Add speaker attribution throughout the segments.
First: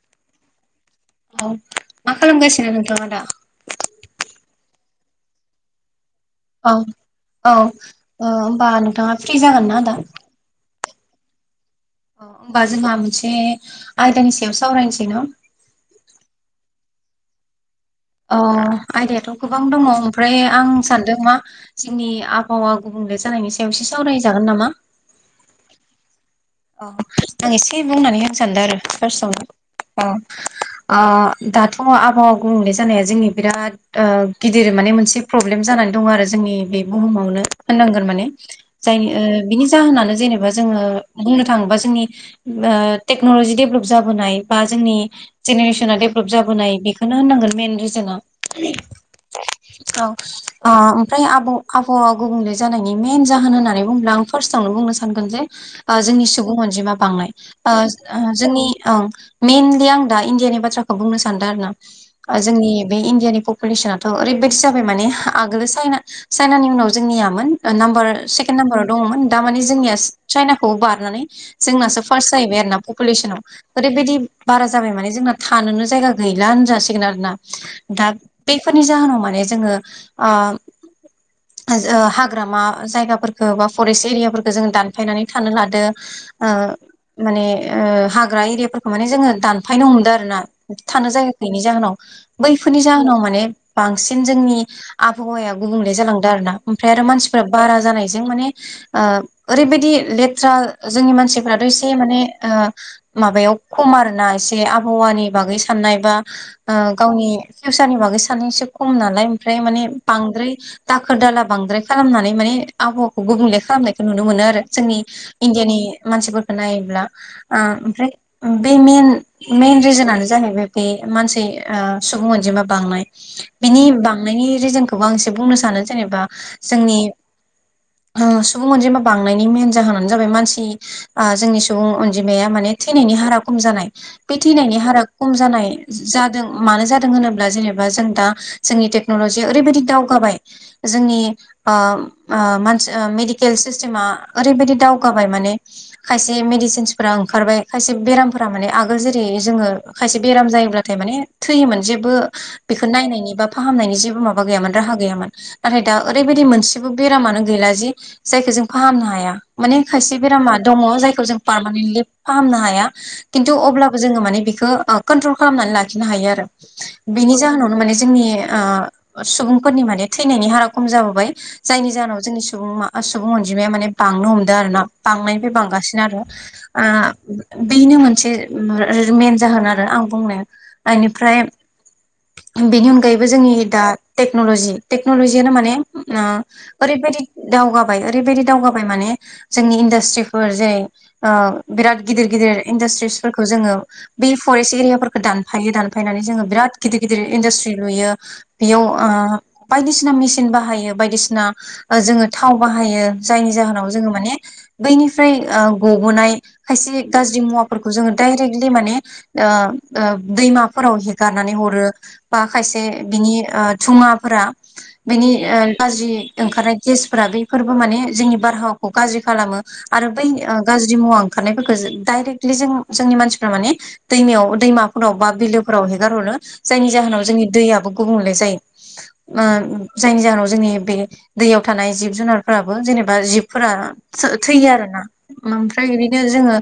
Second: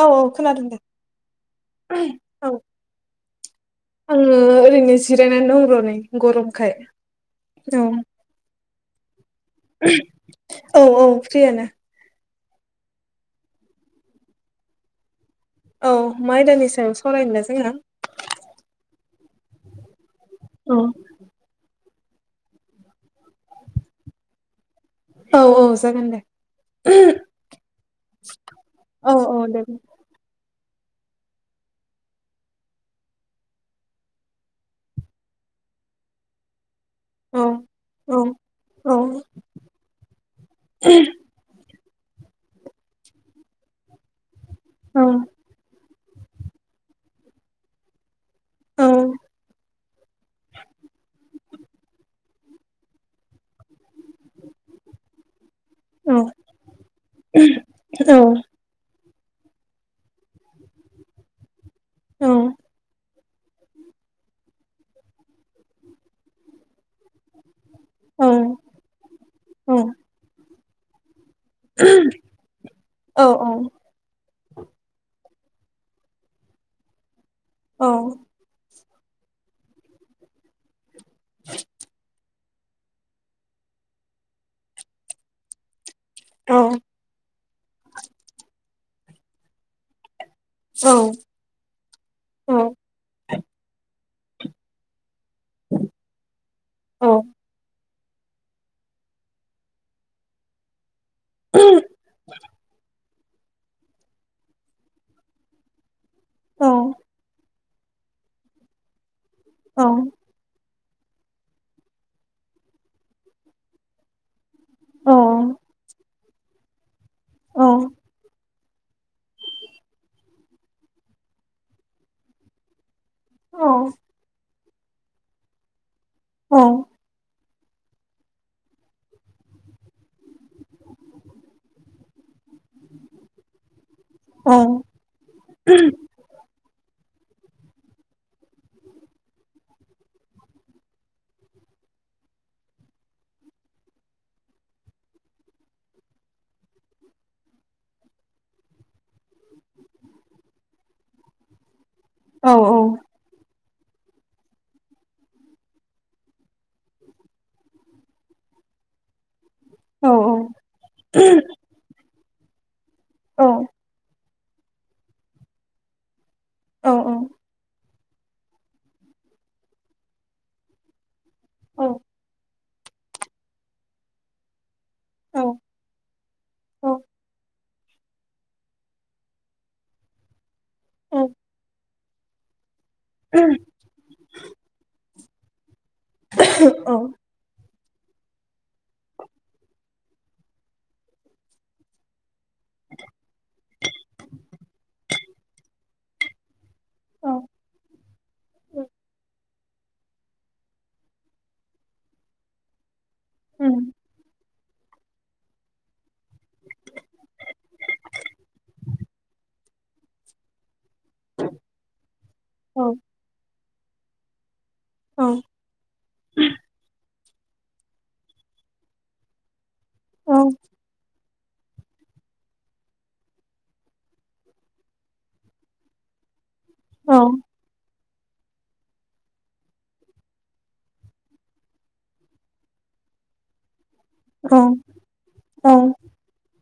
Speaker 1: औ औ खोनादों दे।
Speaker 2: औ मा
Speaker 1: औ
Speaker 2: खालामगासिनो नोंथाङा दा
Speaker 1: आङो ओरैनो जिरायना दङ र' नै ।
Speaker 2: औ औ ओ होमबा नोंथाङा फ्रि जागोनना दा?
Speaker 1: औ औ फ्रियानो।
Speaker 2: होनबा जोंहा मोनसे आयदानि सायाव सावरायनोसै न'
Speaker 1: औ मा आयदानि सायाव सावरायनो दा जोङो?
Speaker 2: अ आयदायाथ' गोबां दङ ओमफ्राय आं
Speaker 1: औ
Speaker 2: सानदों मा जोंनि आबहावा गुबुंले जानायनि सायाव एसे सावराय जागोन नामा?
Speaker 1: औ औ जागोन दे।
Speaker 2: औ आं एसे बुंनानै होनो सानदों आरो
Speaker 1: औ औ
Speaker 2: फार्सआवनो
Speaker 1: दे।
Speaker 2: औ । ओ दाथ' आबहावा गुबुंले जानाया जोंनि बिराद ओ गिदिर माने मोनसे प्रब्लेम जानाय दं आरो जोंनि बे
Speaker 1: औ
Speaker 2: बुहुमावनो होननांगोन
Speaker 1: औ
Speaker 2: माने
Speaker 1: औ
Speaker 2: जायनि ओ बिनि जाहोनानो जेनेबा जोङो थांबा जोंनि ओ टेक्न'लजि डेभलब जाबोनाय बा जोंनि
Speaker 1: औ
Speaker 2: जेनेरेसना डेभ लब जाबोनाय बेखौनो होनांगोन मेेन रिजना।
Speaker 1: औ
Speaker 2: औ ओ ओमफ्राय आब' आब' गुबुंले जानायनि मेन जाहोन होननानै बुंब्ला आं फार्स्ट आावनो बुंनो सानगोन जे
Speaker 1: औ
Speaker 2: जोंनि सुबुं अनजिमा बांनाय जोंनि मैइनलि आं दा इण्डियानि बाथ्राखौ बुंनो सानदों आरो ना
Speaker 1: औ
Speaker 2: जोंनि बे इण्डियानि पपुलेसनाथ' ओरैबायदि जाबाय माने आगोल चना चाइनानि उनाव जोंनियामोन नाम्बार सेकेणड नाम्बाराव दङमोन दाामाने
Speaker 1: औ
Speaker 2: जोंनिया चाइनाखौ बारनानै जोंनासो फार्स्ट जाहैबाय आरोोना
Speaker 1: औ
Speaker 2: पपुलेसनाव
Speaker 1: औ
Speaker 2: ओरैबायाददि बारा जाबाय माने जोंना थानोनो जायगा गैलाानो जासिगोन आरोना दा बे बेफोरनि जोनाव माने जोङो ओ हाग्रामा जायगाफोरफोरखौ बा फरेस्ट एरियाफोरखौो जोङ दानफायनानै थानो लादो माने हाग्रा एरियाफोरखौ माने जोङो दानफायनो हमदों आरो ना थानो जायाखैनि जाहोनाव बैफोरनि जाहोनाव माने बांसिन जोंनि आबहावाया गुबुंले जालांदों आरो ना ओमफ्राय आरो मानसिफोरा बारा जानाय जदों माने ओ ओरैबायदि लेथ्रा जोंनि मानसिफोराथह' एसे माने ओ माबायाव खम आरोना एसे आबहावानि बागै साननाय बा गावनि फिउसारनि बागै सानो एसे खम नालाय ओमफ्राय माने बांद्राय दाखोर दाला बांद्राय खालामनानै मानि आबहावाखौ गुबुंले खालामनायखौ नुनो मोनो आरो । जोंनि इण्डियानि मानसिफोरखौ नायोब्ला ओमफ्राय बे मइन रिजोनानो जाहैबाय बे मानसि सुबुं अनजिमा बांनाय बिनि बांनायनि रिजोनखौबो आं एसे बुंनो सानो जेनेबा जोंनि सुबुं अनजिमा बांनायनि मेेन जाहोनानो जाबाय मानसि जोंनि सुबुं अनजिमा मान थैनायनि हारा खम जानाय बे थैनायनि हारा खम जानाय जादों होनोब्ला जेनेबा जों दा जोंनि टेक्न'लजिया ओरैबायदि दावगाबाय जोंनि मानसि मेडिकेल सिस्टेमा ओरैबायाददि दावगाबाय माने खायसे मेडिसिनसफोरा ओंखारबाय खायसे बेरामफोरा माने आगोल जेरै ज खायसे बेाम जायोब्लाथाय मान थैयोन जेबो बेखौ नायनायनि फाहामनायनि जेबो माबा गैयामोन राहा गैयामोन नाथाय दा ओरैबायाददि मोनसेबो बेरामनो गैला जि जाय जों फाहामनो हाया माने खायसे बेरामा दङ जायखौ जों पारमानन्टलि फाहामनो हाया खिन्थु अब्लाबो जोङो माने बेखौ कन्ट्रल खालामनानै लाखिनो हायो आरो
Speaker 1: औ
Speaker 2: ।
Speaker 1: औ
Speaker 2: बेनि जाहोनावनो माने जोंनि सुबुंफोरनि माने थैनायनि हारा खम जाबोबाय ।
Speaker 1: औ
Speaker 2: जायनि जाहोनाव जोंनि सुबुं सुबुं अनजिमाया माने बांनो हमदों आरो ना ।
Speaker 1: औ
Speaker 2: बांनायनिफ्राय बांगासिनो आरो
Speaker 1: औ
Speaker 2: बेनो मोनसे मेन जाहोन आरो आं बुंनाया
Speaker 1: औ औ
Speaker 2: बेनिफ्राय बेनि अनगायैबो जोंनि दा टेक्नलजि टेक्नलजियनो माने ओरैबायाददि दावगाबाय ओरैबायाददि दावगाबाय माने जोंनि इन्डास्ट्रिसफोरजे बिराथ गदिर गिदिर इन्डास्ट्रिसफोरखौ जोङो बे फरेस्ट एरियाफोरखौ दानफायो दानफायनानै जोङो बिराद गिदिर गिदिर
Speaker 1: औ
Speaker 2: इन्डासट्रि लुयो बेयाव बायदिसिना मेसिन बाहायो बायदिसिना जोङो थाव बाहायो जायनि जाहोनाव
Speaker 1: उम
Speaker 2: जोङो माने बैनिफ्राय गबोनाय खायसे गाज्रि मुवाफोरखौ जोङो डाइरेक्टलि माने दैमाफोराव हिगारनानै हरो बा
Speaker 1: औ
Speaker 2: खायसे बिनि थुङाफोरा बेनि
Speaker 1: औ
Speaker 2: गाज्रि ओंखारनाय गेसफोरा बेफोरबो माने जोंनि बारहावाखौ गाज्रि खालामो आरो बै
Speaker 1: औ
Speaker 2: गाज्रि मुवा थानायफोरखौ डायरेक्टलि जों जोंनि मानसिफोरा माने दैमायाव दैमाफोराव बा बिलोफोराव हेगारहरनो जायनि
Speaker 1: औ
Speaker 2: जाहोनाव जोंनि दैआाबो गुबुंले जायो जायनि जाहोनाव जोंनि बे दैयाव थानाय जिब जुनारफोराबो जेनेबा बा जिबफोरा
Speaker 1: औ
Speaker 2: थैयो आरो ना
Speaker 1: औ
Speaker 2: ओमफ्राय बिदिनो जोङो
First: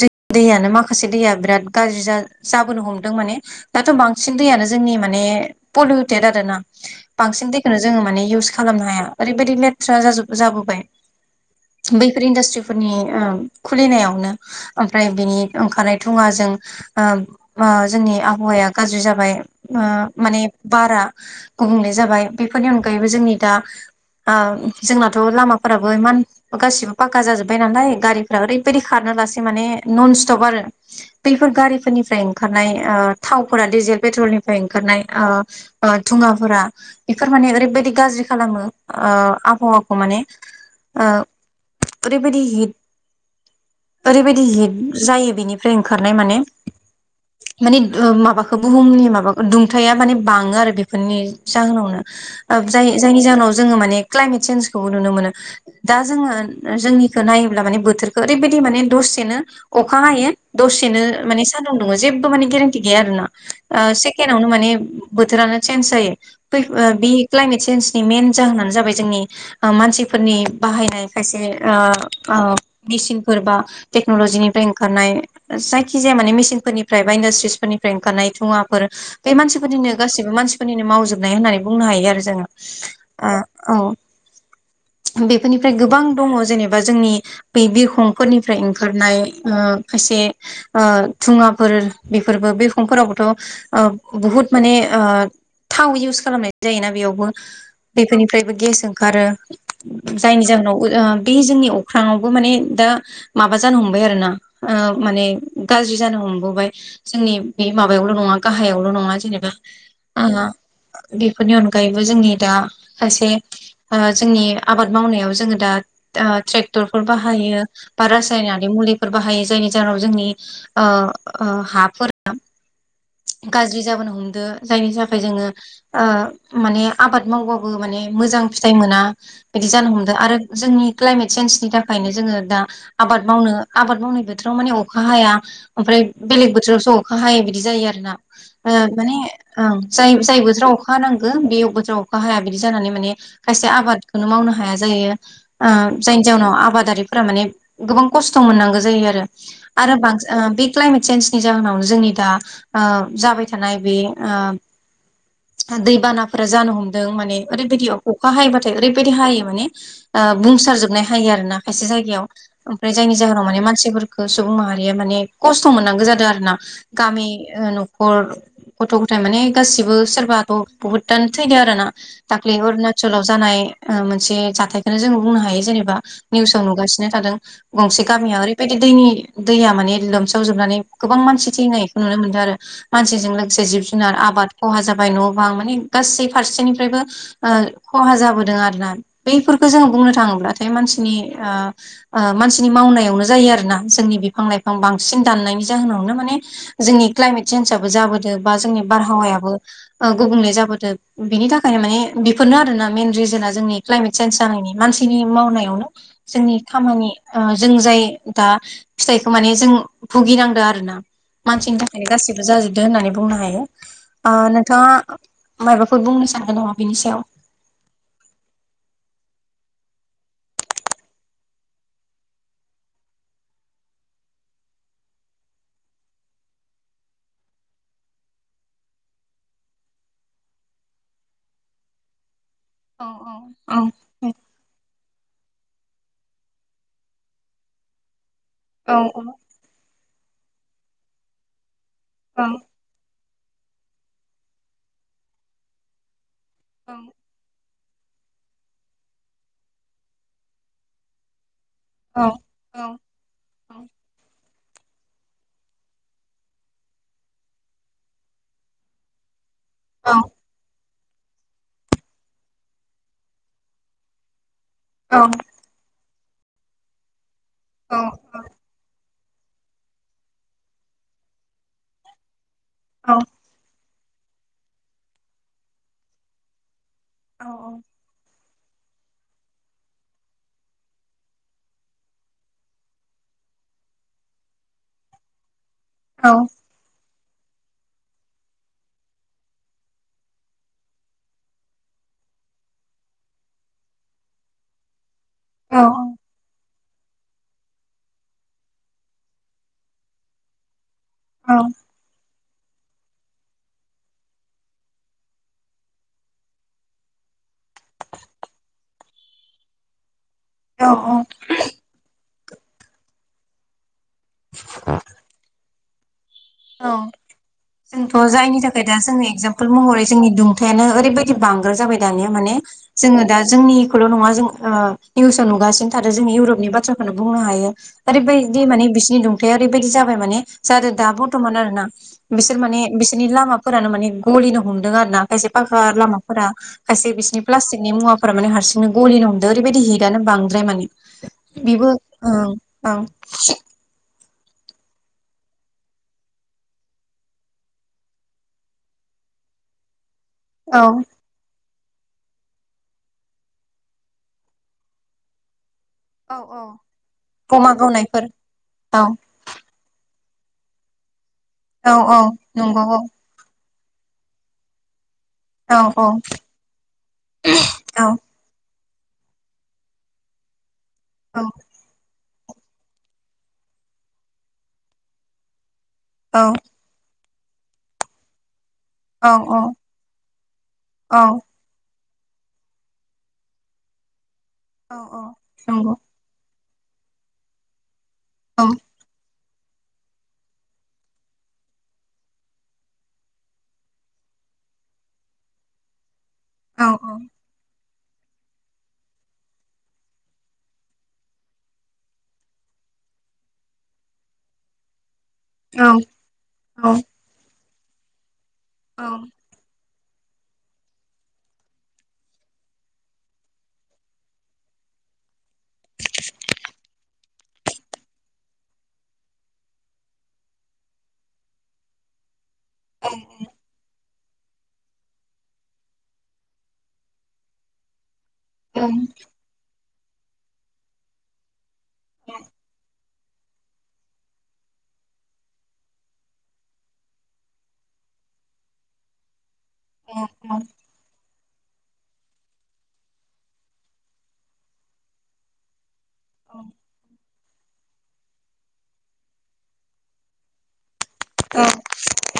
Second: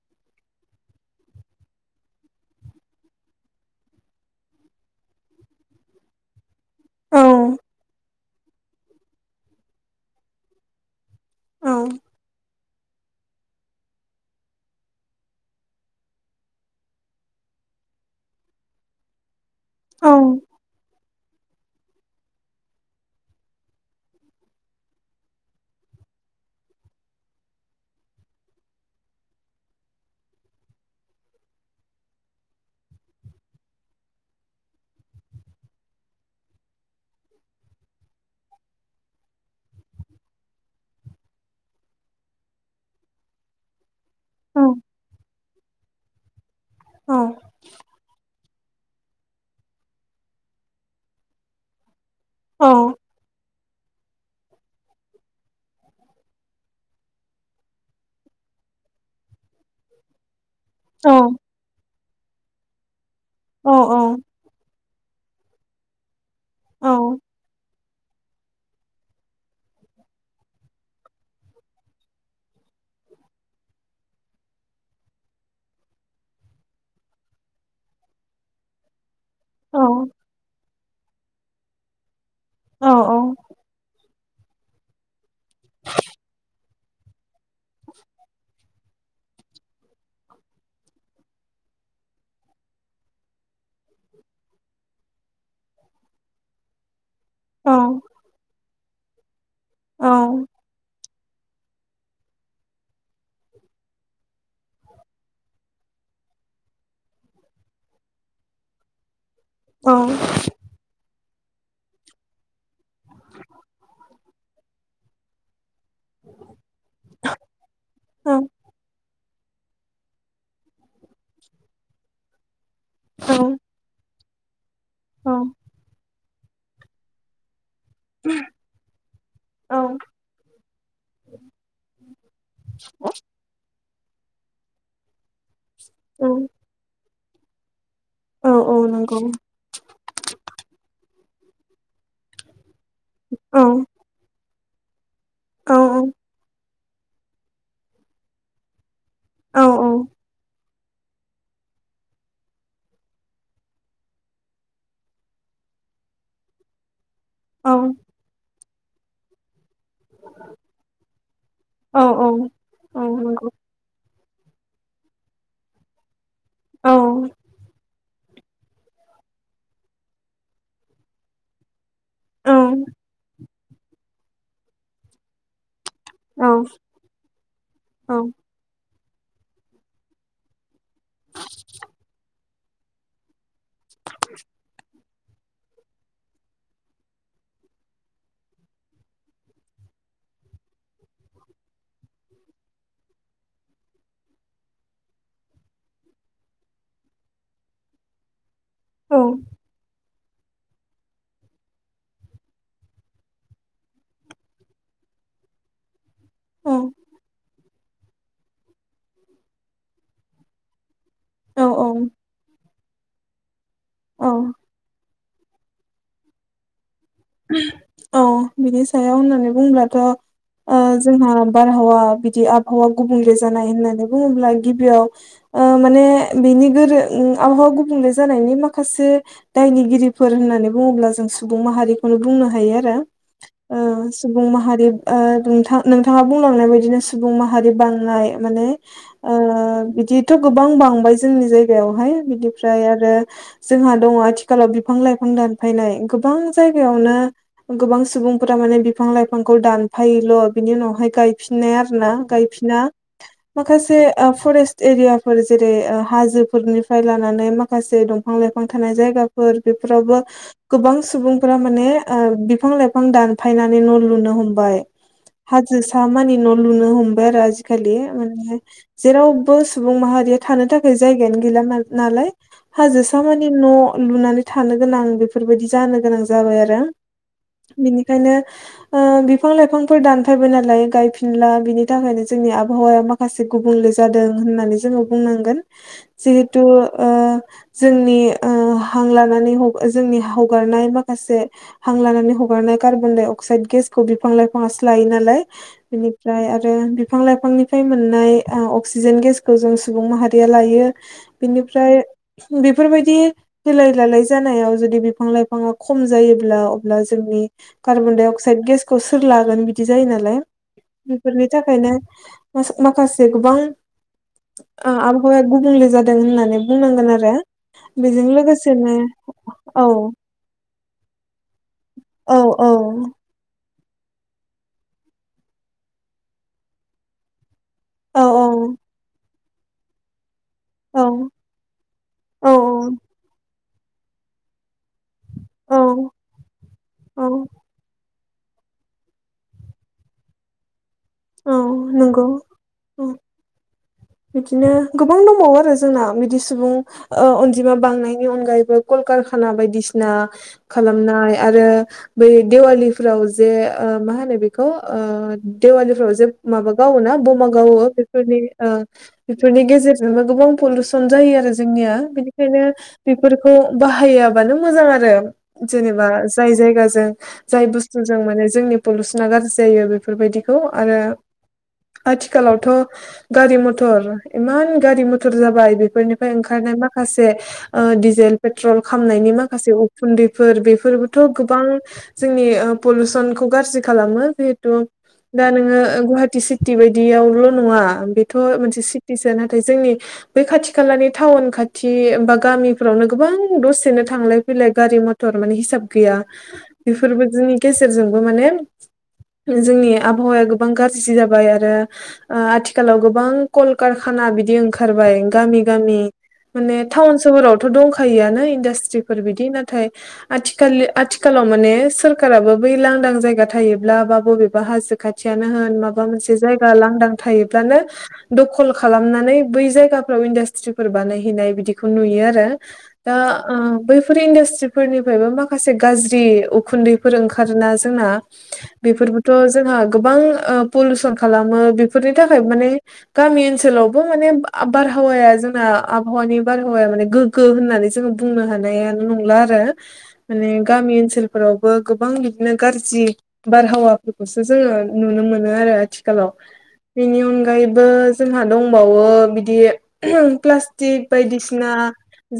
Speaker 2: ज दैयानो माखासे दैया बिराद गाज्रि जाबोनो हमदों माने दाथ' बांसिन दैयानो जोंनि माने पलिउटेद आरो ना
Speaker 1: औ
Speaker 2: बांसिन दैखौननो जोङो माने इउस खालामनो हाया ओरैबायदि लेथ्रा जाजोब जाबोबाय। बैफोर इडासट्रि फोरनि उम खुलिनायावनो ओमफ्राय बिनि ओंखारनाय डुङाजों ओ जोंनि आबहावाया गाज्रि जाबाय ओ माने बारा गुबुंले जाबाय बेफोरनि अनगायैबो जोंनि दा ओ जोंना थ' लामाफोराबो एमान गासिबो फाका जाजोब्बाय नालाय गारि ओरैबायदि खारनो लासै माने न'न स्टप आरो बैफोर गारिफोरनिफ्राय ओंखारनाय ओ थावफोरा डिजेल पेट्रलनिफ्राय ओंखारनाय ओ दुंङाफोरा बेफोर माने ओरैबायाददि गाज्रि खालामो ओ आबहावा खौ माने ओ ओरैबायदि हिट ओरैबायदि
Speaker 1: औ
Speaker 2: हिट जायो बेनिफ्राय ओंखारनाय माने माने माबाखौ बुहुमनि माबा दुंथाया माने बांङो आरो बेफोरनि जाहोनावनो। ओ जाय जायनि जाहोनाव जोङो मान क्लाइमेट सेेन्स खौ नुनो मोनो दा जोङो जोंनिखौ नायोब्ला माने बोथोरखौ ओरैबायदि माने दसेनो अखा हायो दसेनो माने
Speaker 1: औ
Speaker 2: सानदुं दुंङो जेबो माने गेरेन्टि गैया आरोना।
Speaker 1: औ
Speaker 2: ओ सेकेणड आवनो माने बोथोरानो चेन्ज जायो
Speaker 1: औ
Speaker 2: बे क्लाइमेट सेे मेन जाहोनानो जाबाय जोंनि मानसिफोरनि बाहायनाय खायसे ओ ओ मेसिनफोर बा टेक्नलजिनिफ्राय ओंखारनाय जायखि जाया माने मेसिनफोरनिफ्राय बा इन्डासट्रिसफोरनिफ्राय ओंखारनाय दुङाफोर बे मानसिफोरनिनो गासैबो मानसिफोरनिनो मावजोबनाय होननानै बुंनो हायो आरो जोङो ओ औ। बेफोरनिफ्राय गोबां दंङ जेनेबा जोंनि बै बिरखंफोरनिफ्राय ओंखारनाय ओ खायसे ओ धुङाफोर बेफोरबो बिरखंफोरावबोथ' ओ बुहुत माने ओ थाव इउस खालामनाय जायोना बेयावबो। बेफोरनिफ्रायबो गेस ओंखारो जायनि जाहोनाव बे जोंनि अख्रांआवबो माने दा माबा जानो हमबाय आरो ना ओ माने गाज्रि जानो हमबोबाय जोंनि बे माबायावल नङा गाहायावल नङा जेनेबा ओ बेफोरनि अनगायैबो जोंनि दा सासे ओ जोंनि आबाद मावनायाव जोङो दा ट्रेक्टरफोर बाहायो बा रासायनारि मुलिफोर बाहायो जायनि जाहोनाव जोंनि ओ हाफोरा गाज्रि जाबोनो हम दों जायनि थाखाय जोङो ओ माने आबाद मावबाबो माने मोजां फिथाइ मोना। बिदि जानो हमदों आरो जोंनि क्लाइमेट चेन्सनि थाखायनो जोङो दा आबाद मावनो आबाद मावनाय बोथोराव माने अखा हाया ओमफ्राय बेलेग बोथोरावसो अखा हायो बिदि जायो आरो ना
Speaker 1: औ औ
Speaker 2: माने
Speaker 1: नंगौ
Speaker 2: ओ जाय जाय बोथोराव अखा नांगौ बे बोथोराव अखा हाया बिदि जानानै माने
Speaker 1: औ
Speaker 2: खायसे आबादखोनो मावनो हाया‌ जायो ओ
Speaker 1: औ
Speaker 2: जायनि जाउनाव आबादारि फ्रा माने गोबां खस्थ' मोनांगो जायो आरो
Speaker 1: औ
Speaker 2: ओरो बांसिन बि क्लाइमेट चेन्जनि जाहोनावनो जोंनि दा ओ जाबाय थानाय बे ओ दैबानाफोरा जानो हमदों माने ओरैबायदियाव अखा हायोबाथाय ओरैबायदि हायो माने ओ बुंसार जोबनाय हायो आरोना खायसे
Speaker 1: औ
Speaker 2: जायगायाव ओमफ्राय
Speaker 1: औ
Speaker 2: जायनि जाहोनाव
Speaker 1: नंगौ
Speaker 2: माने मानसिफो सुबुं माहारिया माने खस्थ' मोननांगौ जादों आरो ना
Speaker 1: औ
Speaker 2: गामि न'खर गथ' गथाय माने गासिबो सोरबाथ' बहुदानो थैदो आरो ना। दाख्लै
Speaker 1: औ
Speaker 2: अरुणाचलाव जानाय मोनसे जाथायखौनो जोंङो बुंनो हायो जेनेबा। निउसाव नुगासिनो थादों गंसे
Speaker 1: औ
Speaker 2: गामिया ओरैबायदि दैनि दैया माने लोमसाव जोबनानै गोबां मानसि थैनायखौ नुनो मोन्दों आरो मानसिजों लोग गोसे जिब जुनार आबाद खहा जाब जाय न' बां माने गासै फारसेनिफ्रायबो ओ खहा जाबोदों आरो ना बैफोरखौ जोङो बुंनो थाङोब्लाथाय मानसिनि ओ ओ मानसिनि मावनायावनो जायो आरो ना। जोंनि बिफां-लाइफां बांसिन दनायनि जाहोनावनो मान जोंनि क्लइमेट सेन्साबो जाबोदों बा जोंनि बारहावायाबो गुबुंले जाबोदों बिनि थाखायनो माने बेफोरनो आरोना मेन रिजोना जोंनि क्लायमेट चेन्ज जानायनि मानसिनि मावनायावनो जोंनि खामानि ओ जों जाय दा फिथाइखौ माने जों भुगिनांदों आरो ना।
Speaker 1: औ
Speaker 2: मानसिनि थाखायनो गासिबो जाजोबदो होननानै बुंनो हायो
Speaker 1: औ
Speaker 2: ओ नोंथाङा मायबाफोर बुंनो सानगोन नामा बेनि सायाव।
Speaker 1: औ बिनि सायाव होननानै बुंुब्लाथ'। जोंहा बारहावा बिदि आबहावा गुबुंले जानाय होननानै बुङोब्ला गिबियाव। माने बेनि गोरों आबहावा गुबुंले जानायनि माखासे दायनिगिरिफोर। होननानै बुङोब्ला जों सुबुं माहारिखौनो बुंनो हायो आरो
Speaker 2: औ औ
Speaker 1: सुबुं माहारि। नोंथां नोंथाङा बुंलांनाय बायदिनो सुबुं माहारि बांनाय। माने
Speaker 2: औ
Speaker 1: बिदिथ' गोबां बांबाय जोंनि जायगायावहाय
Speaker 2: औ
Speaker 1: बिनिफ्राय आरो। जोंहा दङ आथिखालाव बिफां लाइफां दानफायनाय गोबां
Speaker 2: औ
Speaker 1: जायगायावनो। गोबां सुबुंफोरा माने बिफां लाइफांखौ दानफायोोल' बिनि उनावहाय गायफिन। फनाय आरो ना
Speaker 2: औ
Speaker 1: गायफिना
Speaker 2: औ
Speaker 1: माखासे फरेस्ट। एरियाफोर जेरै हाजोफोरनिफ्राय लानानै माखासे दंफां लाइफां थानाय जायगा। बेफोरावबो गोबां सुबुं। म बिफां लाइफां दानफायनानै न' लुनो हमबाय
Speaker 2: औ औ
Speaker 1: हाजोसा मानि। न' लुनो हमबाय आजखालि माने। जेरावबो सुबुं माहारिया थानो थाखाय जायगायानो गैला नालाय हाजोसामानि न'। लुनानै थानो गोनां बेफोरबायदि जानो गोनां जाबाय आरो बेनिखायनो। बिफां लाइफांफोर दानफायबाय नालाय गायफिनला बिनि थाखायनो जोंनि आबहावाया माखासे। गुबुंले जादों होननानै जोङो बुंनांगोन जिहेथु। जोंनि हां लानानै जोंनि हगारनाय बा। माखासे हां लानानै हगारनाय कार्बन डाइ अक्साइद गेसखौ बिफां लाइफाङस लायो नालाय। बिनिफ्राय आरो। आरो बिफां लाइफांनिफ्राय मोननाय अक्सिजेन गेसखौ जों सुबुं माहारिया लायो। बिनिफ्राय बेफोरबायदि होलाय लालाय जानायाव जुदि बिफां लाइफाङाव। खम जायोब्ला अब्ला जोंनि कार्बन दडाइ अक्साइड गेसखौ सोर लागोन बिदि जायो नालाय।
Speaker 2: औ औ
Speaker 1: बेफोरनि थाखायनो माखासे गोबां। आबहावाया गुबुंले जादों होननानै।
Speaker 2: औ
Speaker 1: बुंनांगोन आरो
Speaker 2: जोंथ'
Speaker 1: बेजों
Speaker 2: जायनि थाखाय
Speaker 1: लोगोसेनो
Speaker 2: दा जोंनि एक्जामपोल
Speaker 1: औ
Speaker 2: महरै जोंनि दथ ओैबाय बांग्रो जाबाय दानिया
Speaker 1: औ
Speaker 2: माने
Speaker 1: औ
Speaker 2: जों दा जों। जोंनिखौल' नङा जों निउसाव नुगासिनो थारो जों इउपनि बाथ्राखौनो बुंनो हायो।
Speaker 1: औ
Speaker 2: ओरैबायदि माने बिसिोरनि दुंथाया ओरैबायदि जाबाय माने जादों
Speaker 1: औ
Speaker 2: दाबो। ना बिसोर माने बिसोरनि लामाफोरानो माने गलिनो हम। आरो ना बेसे
Speaker 1: औ
Speaker 2: फाखा लामा फोरा खायसे बिसनि
Speaker 1: औ
Speaker 2: फलासतीक नि मुआ फोरखौ । मान हारंनो गलिनो हमदों ओरैबायदि हिटआानोांद्रायाने।
Speaker 1: औ
Speaker 2: बेबो
Speaker 1: नंगौ
Speaker 2: ओं औओं।
Speaker 1: औ बिदिनो गोबां दंबावो आरो जोंना बिदि सुबुं अनजिमा बांनायनि अनगायैबो। ककारखाना बायदिसिना
Speaker 2: औ
Speaker 1: खालामनाय आरो। बै दिेवलिफ्राव जे मा होनो बेखौ। देवालिफ्राव जे
Speaker 2: औ औ
Speaker 1: माबा गावोोना बमा गावो बेफोरनि
Speaker 2: औ
Speaker 1: बेफोरनि गेजेरजों म। गोबां पलिउसन जायो आरो
Speaker 2: औ
Speaker 1: जोंनिया
Speaker 2: औ
Speaker 1: बिनिखायनो
Speaker 2: नंगौ औ
Speaker 1: बेफोरखौ। बाहायाबानो मोजां आरो।
Speaker 2: औ
Speaker 1: जेनेबा
Speaker 2: औ
Speaker 1: जाय जायगाजों जाय
Speaker 2: औ
Speaker 1: बुस्थुजों माने जोंनि। पलुसना गाज्रि जायो बेफोरबायदिखौ आरो
Speaker 2: औ
Speaker 1: आथिखालावथ'। गारि मथर इमान गारि मथर जाबाय बेफोरनिफ्राय
Speaker 2: औ
Speaker 1: ओंखारनाय माखासे। डिजेल पेट्रल
Speaker 2: औ
Speaker 1: खामनायनि माखासे उखुन्दैफोर
Speaker 2: औ
Speaker 1: बेफोरबोथ' गोबां। जोंनि पलिुसनखौ गाज्रि खालामो जिहेथु
Speaker 2: औ औ
Speaker 1: दा नोङो
Speaker 2: नंगौ
Speaker 1: गुवटि। सिटि बायदियावल' नङा बेथ'
Speaker 2: औ
Speaker 1: मोनसे सिटिसोन। नाथाय जोंनि बै खाथि खालानि टाउन खाथिा गामिफोरावनो गोबां दसेनो थांलाय फैल। बिलइ गारि मथर माने हिसाब गैया
Speaker 2: औ औ
Speaker 1: बेफोरबायदिनि गेजेरजोंबो माने। जोंनि आबहावाया गोबां गाज्रि जि जाबाय आरो आथिखालाव गोब। गोबां कलकाना बिदि ओंखारबाय गामि
Speaker 2: औ
Speaker 1: गामि माने
Speaker 2: औ
Speaker 1: ाउन सहोराव थ' दंखायोआनो
Speaker 2: औ
Speaker 1: इन्डासट्रिफोर बिदि नाथाय आथिखाल आथिखालाव माने सोरखाराबो बै लांदां जायगा थायोब्ला बा बबेबा हाजो खाथियाव होन मा मोनसे जायगा लांदां थायोब्लानो दखल खालामनानै बै जायगाफोराव इन्डासट्रिफोर बानायहैनाय बिदिखौ नुयो आरो। दा ओ बै बेफोर इन्डासट्रिफोरनिफ्रायबो माखासे गाज्रि उखुन्दैफोर ओंखारोना जोंना बेफोरबोथ' जोंहा गोबां पलिउसन खालामो बेफोरनि थाखाय माने गामि ओनसोलावबो माने बारहावाया जोंना आबहावानि बारहावाया माने गोग्गो होननानै जों बुंनो हानायानो नंला आरो माने गामि ओनसोल फोरावबो गोबां बिदिनो गाज्रि बारहावाफोरखौसो जोङो नुनो मोनो आरो आथिखाल बिनि उन गायैबो जोंहा दंबावो बिदि प्लास्टिक बायदिसिना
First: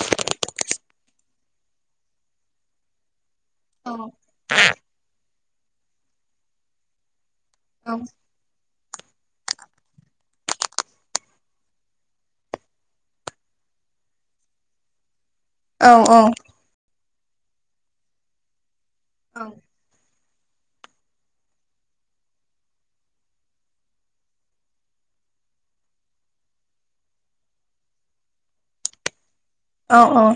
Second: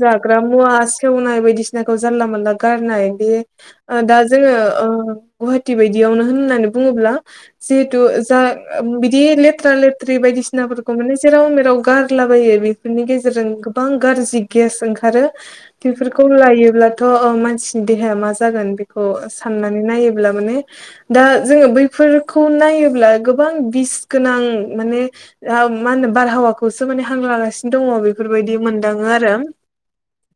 Speaker 1: जाग्रा मुवा सेवनाय बायदिसिनाखौ जानला मोनानला गारनाय बे दा जोङो ओ गुवाहाटि बायदियावनो होननानै बुङोब्ला जिहेतु जा बिदि लेथ्रा ले थ्रि बायदिसिनाफोरखौ माने जेराव मेराव गारलाबायो बेफोरनि गेजेरजों गोबां गाज्रि गेस ओंखारो। बेफोरखौ लायोब्लाथ' मानसिनि देहाया मा जागोन बेखौ साननानै नायो ब्ला माने दा जोङो बैफोरखौ नायोब्ला गोबां बिस गोनां माने मा होनो बारहावाखौसो माने हां लागासिनो दङ बेफोरबायदि मोनदाङो आरो
Speaker 2: अ अ